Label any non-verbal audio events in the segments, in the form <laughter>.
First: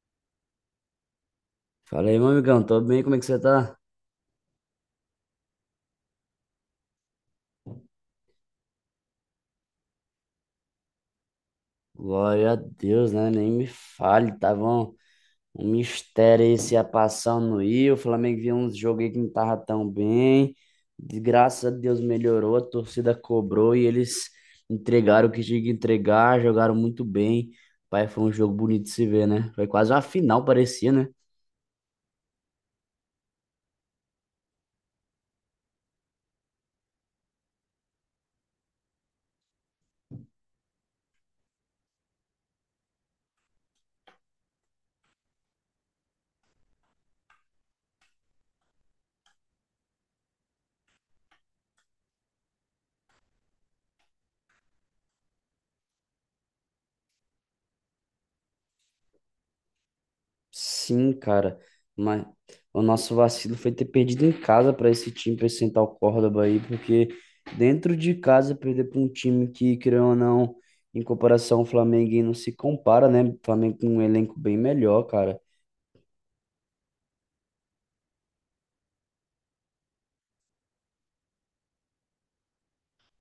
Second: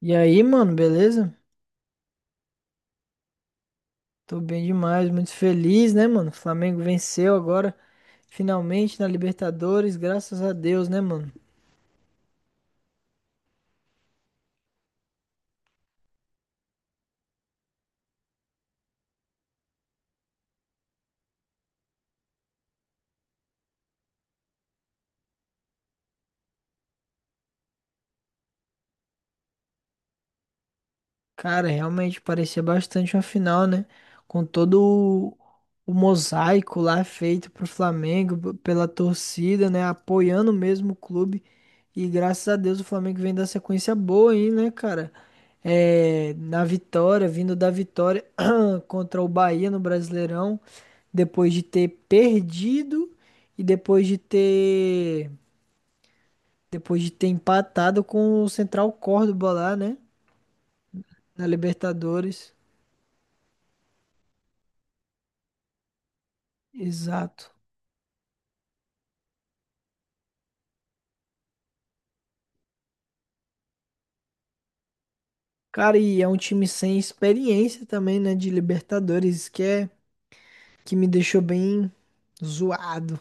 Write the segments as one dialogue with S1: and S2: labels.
S1: E aí, mano, beleza?
S2: Fala aí, meu amigão, tô bem, como é que você tá?
S1: Tô bem demais, muito feliz, né, mano? O Flamengo venceu agora, finalmente na Libertadores, graças a Deus, né, mano?
S2: Glória a Deus, né? Nem me fale, tava um mistério aí se ia passar ou não ia. O Flamengo viu uns jogos aí que não tava tão bem. De graças a Deus melhorou, a torcida cobrou e eles entregaram o que tinha que entregar, jogaram muito bem. Pai, foi um jogo bonito de se ver, né? Foi quase uma final, parecia, né?
S1: Cara, realmente parecia bastante uma final, né? Com todo o, o mosaico lá feito pro Flamengo, pela torcida, né? Apoiando mesmo o clube. E graças a Deus o Flamengo vem da sequência boa aí, né, cara? É, na vitória, vindo da vitória contra o Bahia no Brasileirão, depois de ter perdido e depois de ter empatado com o Central Córdoba lá, né,
S2: Sim,
S1: na
S2: cara, mas
S1: Libertadores.
S2: o nosso vacilo foi ter perdido em casa para esse time, para esse Central Córdoba aí, porque
S1: Exato.
S2: dentro de casa perder para um time que, querendo ou não, em comparação ao Flamengo, aí não se compara, né? O Flamengo com um elenco bem melhor, cara.
S1: Cara, e é um time sem experiência também, né, de Libertadores, que é que me deixou bem zoado.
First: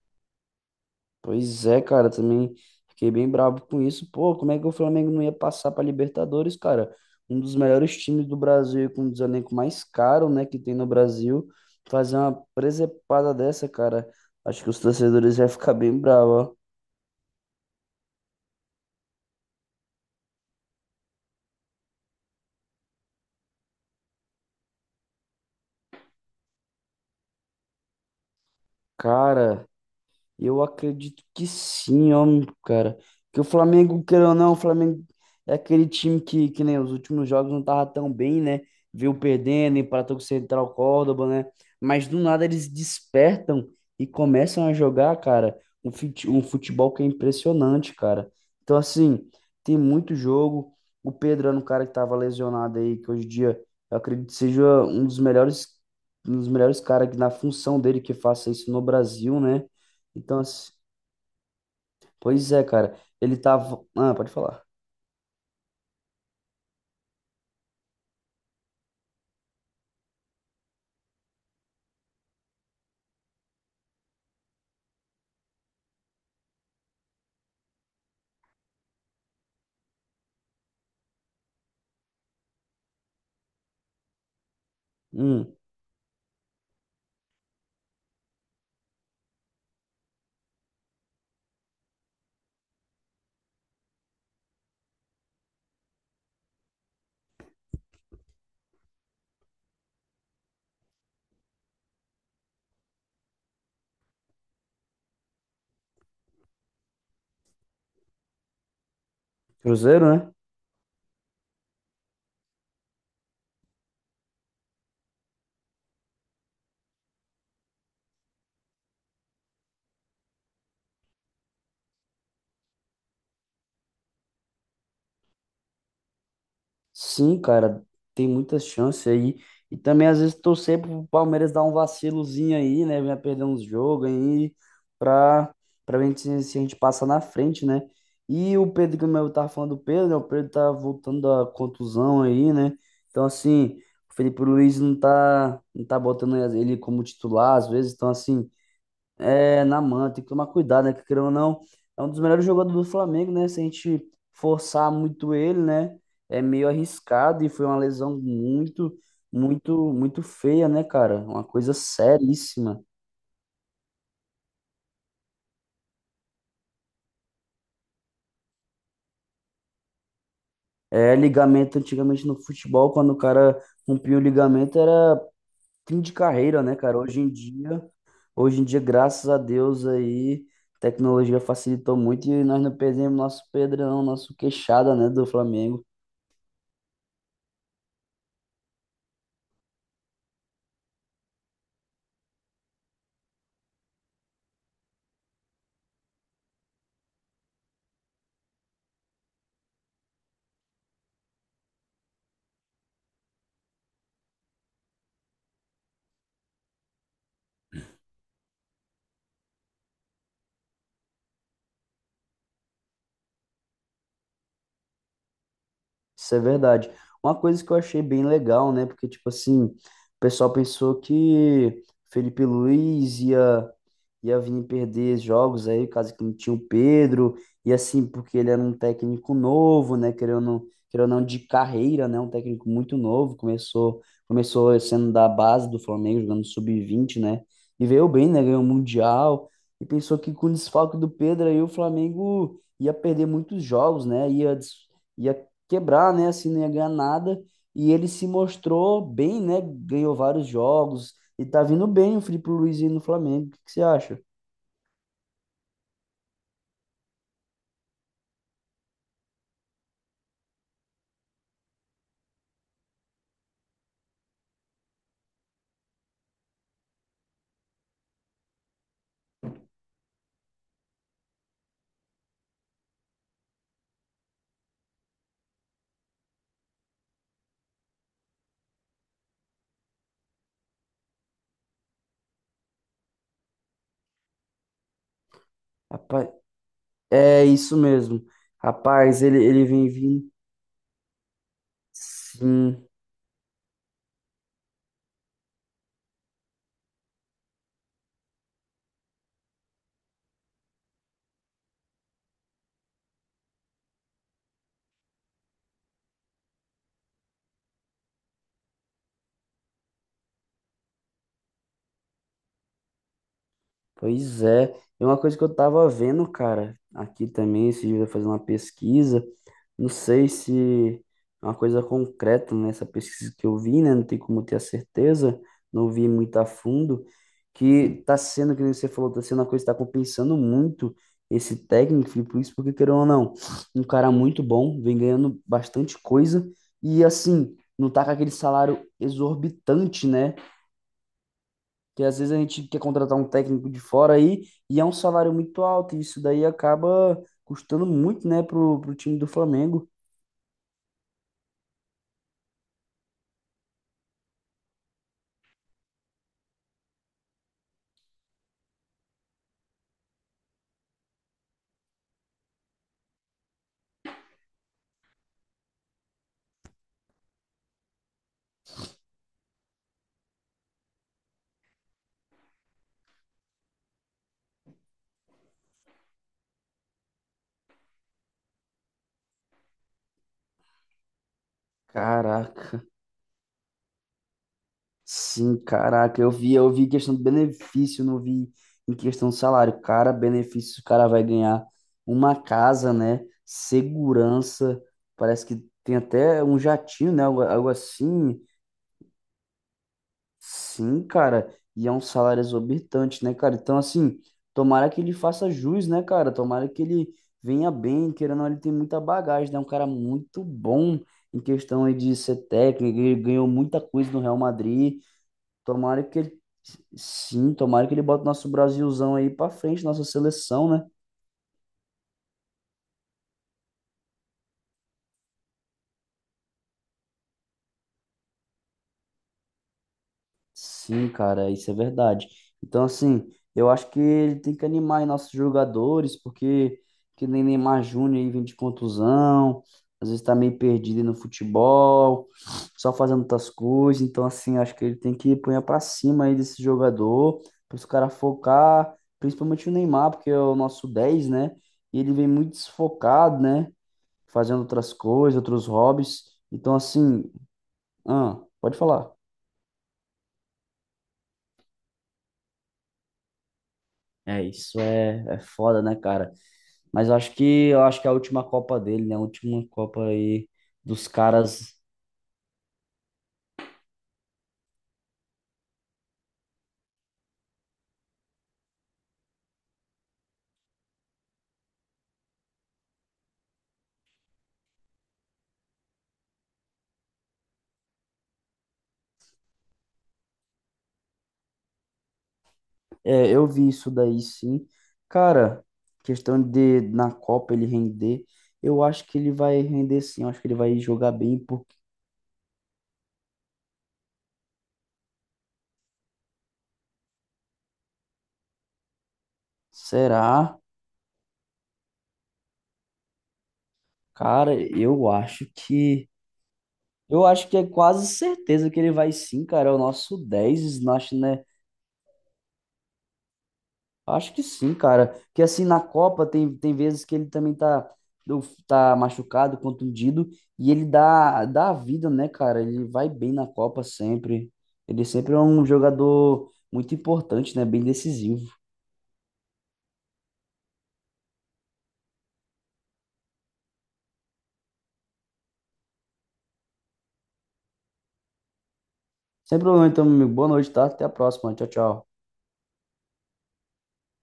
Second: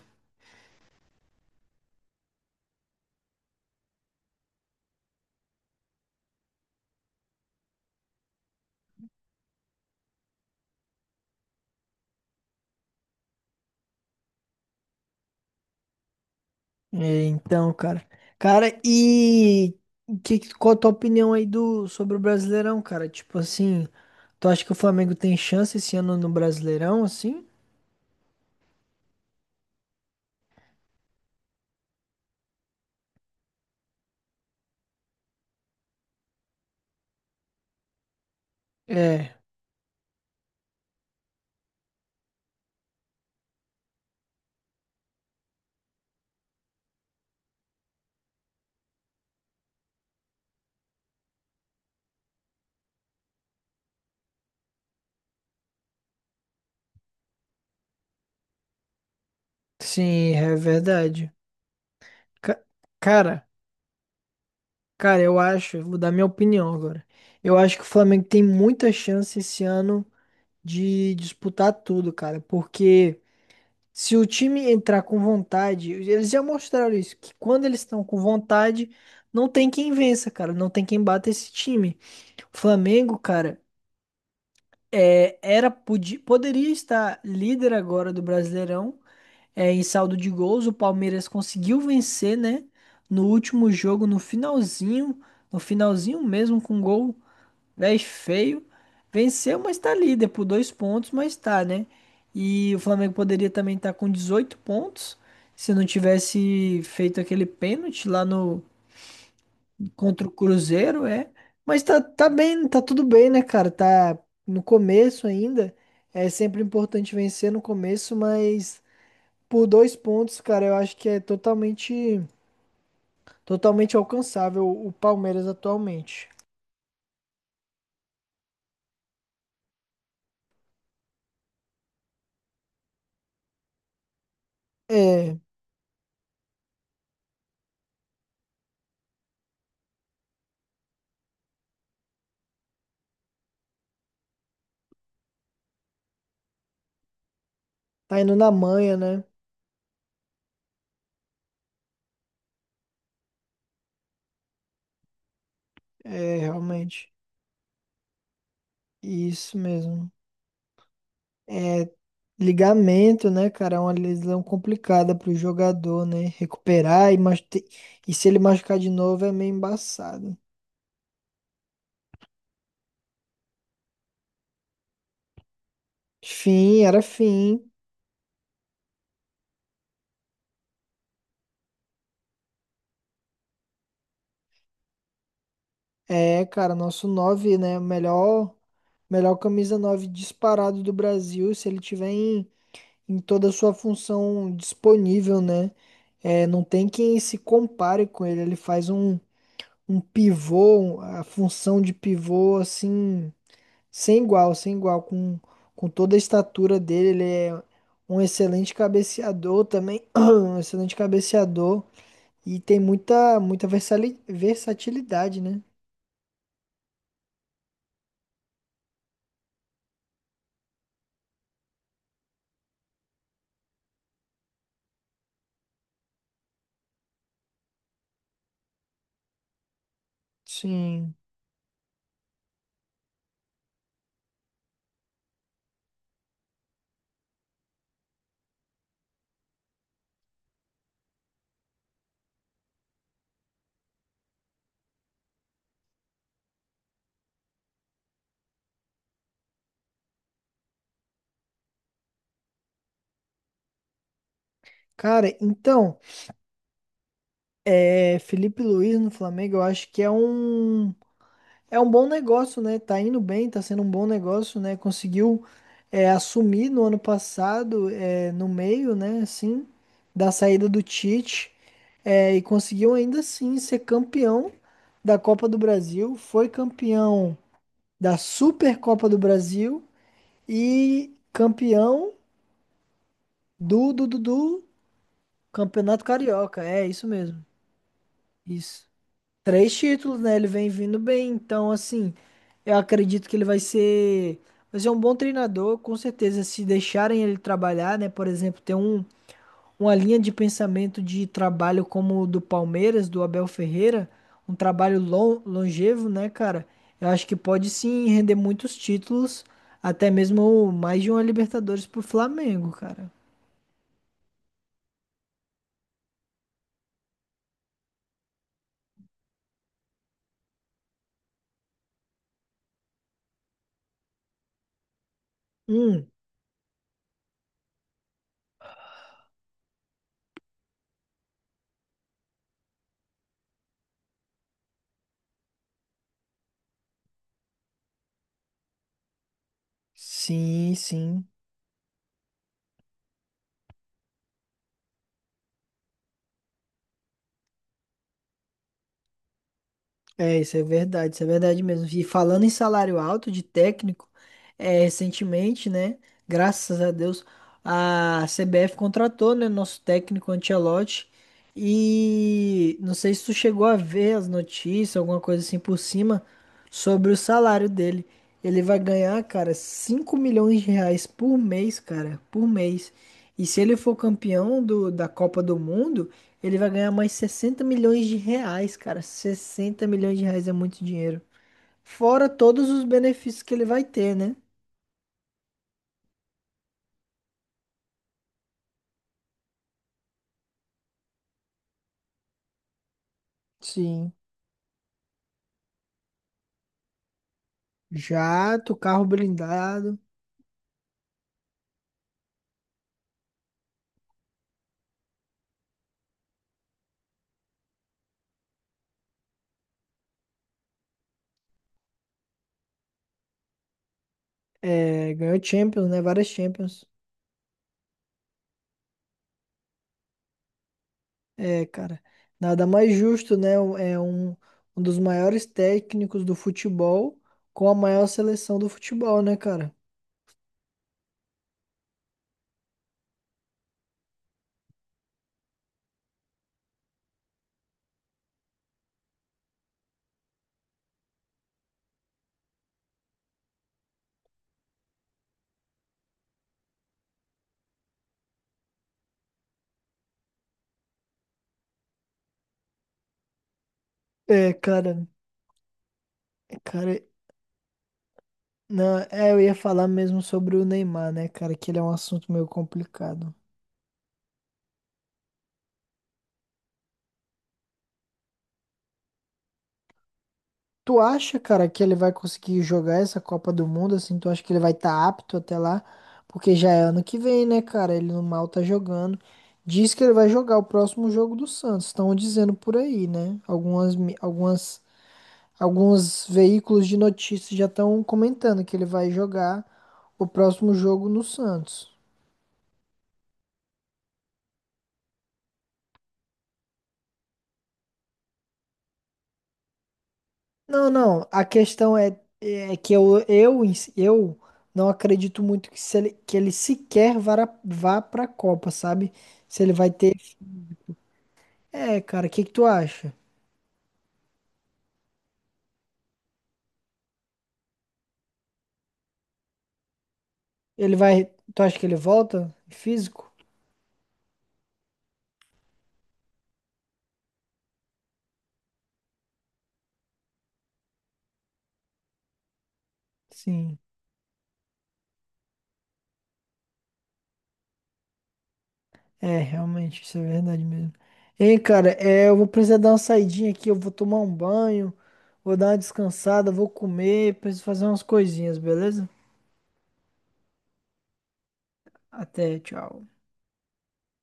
S2: Pois é, cara, também fiquei bem bravo com isso. Pô, como é que o Flamengo não ia passar para Libertadores, cara? Um dos melhores times do Brasil, e com um dos elencos mais caros, né, que tem no Brasil, fazer uma presepada dessa, cara. Acho que os torcedores vão ficar bem bravos, ó.
S1: É, então, cara. Cara, e qual a tua opinião aí do, sobre o Brasileirão, cara? Tipo assim, tu acha que o Flamengo tem chance esse ano no Brasileirão, assim?
S2: Cara, eu acredito que sim, ó, cara. Que o Flamengo, queira ou não, o Flamengo é aquele time que nem os últimos jogos não tava tão bem, né? Viu
S1: É,
S2: perdendo, empatou com o Central Córdoba, né? Mas do nada eles despertam e começam a jogar, cara, um futebol que é impressionante, cara. Então, assim, tem muito jogo. O Pedro era um cara que tava lesionado aí, que hoje em dia eu acredito que seja um dos melhores caras que na função dele que faça isso no Brasil, né?
S1: sim,
S2: Então,
S1: é
S2: assim,
S1: verdade.
S2: pois
S1: Ca-
S2: é, cara. Ele
S1: cara,
S2: tava. Ah, pode falar.
S1: cara, eu acho, vou dar minha opinião agora. Eu acho que o Flamengo tem muita chance esse ano de disputar tudo, cara, porque se o time entrar com vontade, eles já mostraram isso, que quando eles estão com vontade, não tem quem vença, cara, não tem quem bata esse time. O Flamengo, cara, é,
S2: Hum,
S1: era podia poderia estar líder agora do Brasileirão, é, em saldo de gols. O Palmeiras conseguiu vencer, né? No último jogo, no finalzinho, no finalzinho mesmo com gol. 10 feio. Venceu, mas tá líder por dois pontos, mas tá, né? E o Flamengo poderia também estar com 18 pontos se não tivesse feito aquele pênalti lá no
S2: Cruzeiro,
S1: contra o
S2: né?
S1: Cruzeiro, é. Mas tá, tá bem, tá tudo bem, né, cara? Tá no começo ainda. É sempre importante vencer no começo, mas por dois pontos, cara, eu acho que é totalmente, totalmente alcançável o Palmeiras atualmente.
S2: Sim, cara. Tem muitas chances aí. E também, às vezes, torcer pro Palmeiras dar um vacilozinho aí, né? Venha perder uns jogos aí
S1: É,
S2: pra, pra ver se a gente passa na frente, né? E o Pedro, como eu tava falando do Pedro, né? O Pedro tá voltando da contusão aí, né? Então, assim, o Felipe Luiz não tá botando ele como titular, às vezes. Então,
S1: tá indo
S2: assim.
S1: na manha, né?
S2: É, na mão, tem que tomar cuidado, né? Que querendo ou não, é um dos melhores jogadores do Flamengo, né? Se a gente forçar muito ele, né?
S1: É,
S2: É meio
S1: realmente.
S2: arriscado e foi uma lesão
S1: Isso mesmo.
S2: muito feia, né, cara? Uma coisa
S1: É
S2: seríssima.
S1: ligamento, né, cara? É uma lesão complicada pro jogador, né? Recuperar e, mas e se ele machucar de novo é meio embaçado.
S2: É, ligamento antigamente no futebol, quando o cara rompia o ligamento, era fim de carreira, né,
S1: Fim,
S2: cara?
S1: era fim.
S2: Hoje em dia, graças a Deus aí, tecnologia facilitou muito e nós não perdemos nosso Pedrão, nosso queixada, né, do Flamengo.
S1: É, cara, nosso 9 né? Melhor, melhor camisa 9 disparado do Brasil, se ele tiver em, em toda a sua função disponível, né? É, não tem quem se compare com ele. Ele faz um, um pivô, a função de pivô, assim. Sem igual, sem igual, com toda a estatura dele, ele é um excelente cabeceador também, <clears throat> um excelente cabeceador e tem muita, muita versatilidade, né?
S2: Isso é verdade. Uma coisa que eu achei bem legal, né? Porque, tipo assim, o pessoal pensou que Felipe Luiz ia, ia vir perder jogos aí, caso que não tinha o Pedro, e assim, porque ele era um técnico novo, né? Querendo ou
S1: Sim.
S2: não, de carreira, né? Um técnico muito novo, começou sendo da base do Flamengo, jogando sub-20, né? E veio bem, né? Ganhou o Mundial, e pensou que com o desfalque do Pedro aí o Flamengo ia perder muitos jogos, né? Ia quebrar, né? Assim, não ia ganhar nada. E ele se mostrou bem, né? Ganhou vários jogos e tá vindo bem o Filipe Luiz aí no Flamengo. O que que você acha?
S1: Cara, então, é, Felipe Luiz no Flamengo, eu acho que é um. É um bom negócio, né? Tá indo bem, tá sendo um bom negócio, né? Conseguiu é, assumir no ano passado, é, no meio, né? Assim, da saída do Tite, é, e conseguiu ainda assim ser campeão da Copa do Brasil, foi campeão da Supercopa do Brasil e campeão do Campeonato
S2: Rapaz,
S1: Carioca. É isso mesmo,
S2: é isso mesmo.
S1: isso.
S2: Rapaz, ele
S1: Três
S2: vem
S1: títulos,
S2: vindo.
S1: né? Ele vem vindo bem, então assim, eu
S2: Sim.
S1: acredito que ele vai ser um bom treinador, com certeza, se deixarem ele trabalhar, né? Por exemplo, ter um, uma linha de pensamento de trabalho como o do Palmeiras, do Abel Ferreira, um trabalho longevo, né, cara? Eu acho que pode sim render muitos títulos, até mesmo mais de uma Libertadores pro Flamengo, cara.
S2: Pois é, e uma coisa que eu tava vendo, cara, aqui também, esse dia eu fazendo uma pesquisa, não sei se é uma coisa concreta nessa pesquisa que eu vi, né, não tem como ter a certeza, não
S1: Hum,
S2: vi muito a fundo, que tá sendo, que nem você falou, tá sendo uma coisa que tá compensando muito esse técnico, por isso, porque querendo ou não, um cara muito bom, vem ganhando bastante coisa, e assim, não tá com aquele salário exorbitante, né,
S1: sim, sim.
S2: porque às vezes a gente quer contratar um técnico de fora aí e é um salário muito alto, e isso daí acaba custando muito, né, pro time do Flamengo.
S1: É, isso é verdade mesmo. E falando em salário alto de técnico, é, recentemente, né? Graças a Deus, a CBF contratou, né, nosso técnico Ancelotti. E não sei se tu chegou a ver as notícias, alguma coisa assim por cima, sobre o salário dele. Ele vai ganhar, cara, 5 milhões de reais por mês, cara, por mês. E se ele for campeão do, da Copa do Mundo, ele vai ganhar mais 60 milhões de reais, cara. 60 milhões de reais é muito dinheiro. Fora todos os
S2: Caraca,
S1: benefícios que ele vai ter, né?
S2: sim, caraca, eu vi questão de benefício, não vi em questão de salário. Cara, benefício, o cara vai ganhar uma casa, né?
S1: Sim.
S2: Segurança, parece que tem até um jatinho, né? Algo assim.
S1: Jato, carro blindado.
S2: Sim, cara, e é um salário exorbitante, né, cara? Então, assim, tomara que ele faça jus, né, cara? Tomara que ele venha bem, querendo ou não, ele tem muita bagagem, né? É um cara muito bom em questão aí de ser técnico, ele ganhou muita coisa no Real Madrid.
S1: É, ganhou Champions, né?
S2: Tomara que
S1: Várias
S2: ele,
S1: Champions.
S2: sim, tomara que ele bote nosso Brasilzão aí pra frente, nossa seleção, né?
S1: É, cara. Nada mais justo, né? É um, um dos maiores técnicos do futebol com a maior seleção do futebol, né, cara?
S2: Sim, cara, isso é verdade. Então, assim, eu acho que ele tem que animar aí nossos jogadores, porque que nem Neymar Júnior aí vem de contusão, às vezes tá meio perdido aí no futebol, só fazendo outras coisas. Então, assim, acho que ele tem que pôr pra cima aí desse jogador, para os caras focar, principalmente o Neymar, porque é o nosso 10, né? E ele vem muito desfocado, né?
S1: É,
S2: Fazendo outras
S1: cara.
S2: coisas, outros hobbies.
S1: É,
S2: Então,
S1: cara.
S2: assim, ah, pode
S1: Não,
S2: falar.
S1: é, eu ia falar mesmo sobre o Neymar, né, cara? Que ele é um assunto meio complicado.
S2: É, é foda, né, cara? Mas eu acho que é a última Copa dele, né? A última Copa aí
S1: Tu
S2: dos
S1: acha, cara,
S2: caras.
S1: que ele vai conseguir jogar essa Copa do Mundo, assim? Tu acha que ele vai estar apto até lá? Porque já é ano que vem, né, cara? Ele no mal tá jogando. Diz que ele vai jogar o próximo jogo do Santos. Estão dizendo por aí, né? Algumas, alguns veículos de notícias já estão comentando que ele vai jogar o próximo jogo no Santos.
S2: É, eu vi isso daí sim. Cara, questão de na Copa ele render, eu acho que ele vai render sim, eu acho que ele vai
S1: Não,
S2: jogar
S1: não.
S2: bem,
S1: A
S2: porque
S1: questão é, é que eu não acredito muito que, se ele, que ele sequer vá, vá pra Copa, sabe? Se ele vai ter.
S2: será?
S1: É, cara, o que que tu acha?
S2: Cara, eu acho que é quase certeza que ele vai sim, cara, é o nosso 10
S1: Ele
S2: acho,
S1: vai.
S2: né?
S1: Tu acha que ele volta? Físico?
S2: Acho que sim, cara. Que assim, na Copa tem, tem vezes que ele também tá machucado, contundido, e ele dá a vida, né, cara? Ele vai bem na
S1: Sim.
S2: Copa sempre. Ele sempre é um jogador muito importante, né? Bem decisivo.
S1: É, realmente, isso é verdade mesmo. Hein, cara, é, eu vou precisar dar uma saidinha aqui, eu vou tomar um banho, vou dar uma descansada, vou comer, preciso fazer umas coisinhas, beleza?
S2: Sem problema, então, meu amigo. Boa noite, tá? Até a próxima. Tchau, tchau.
S1: Até, tchau.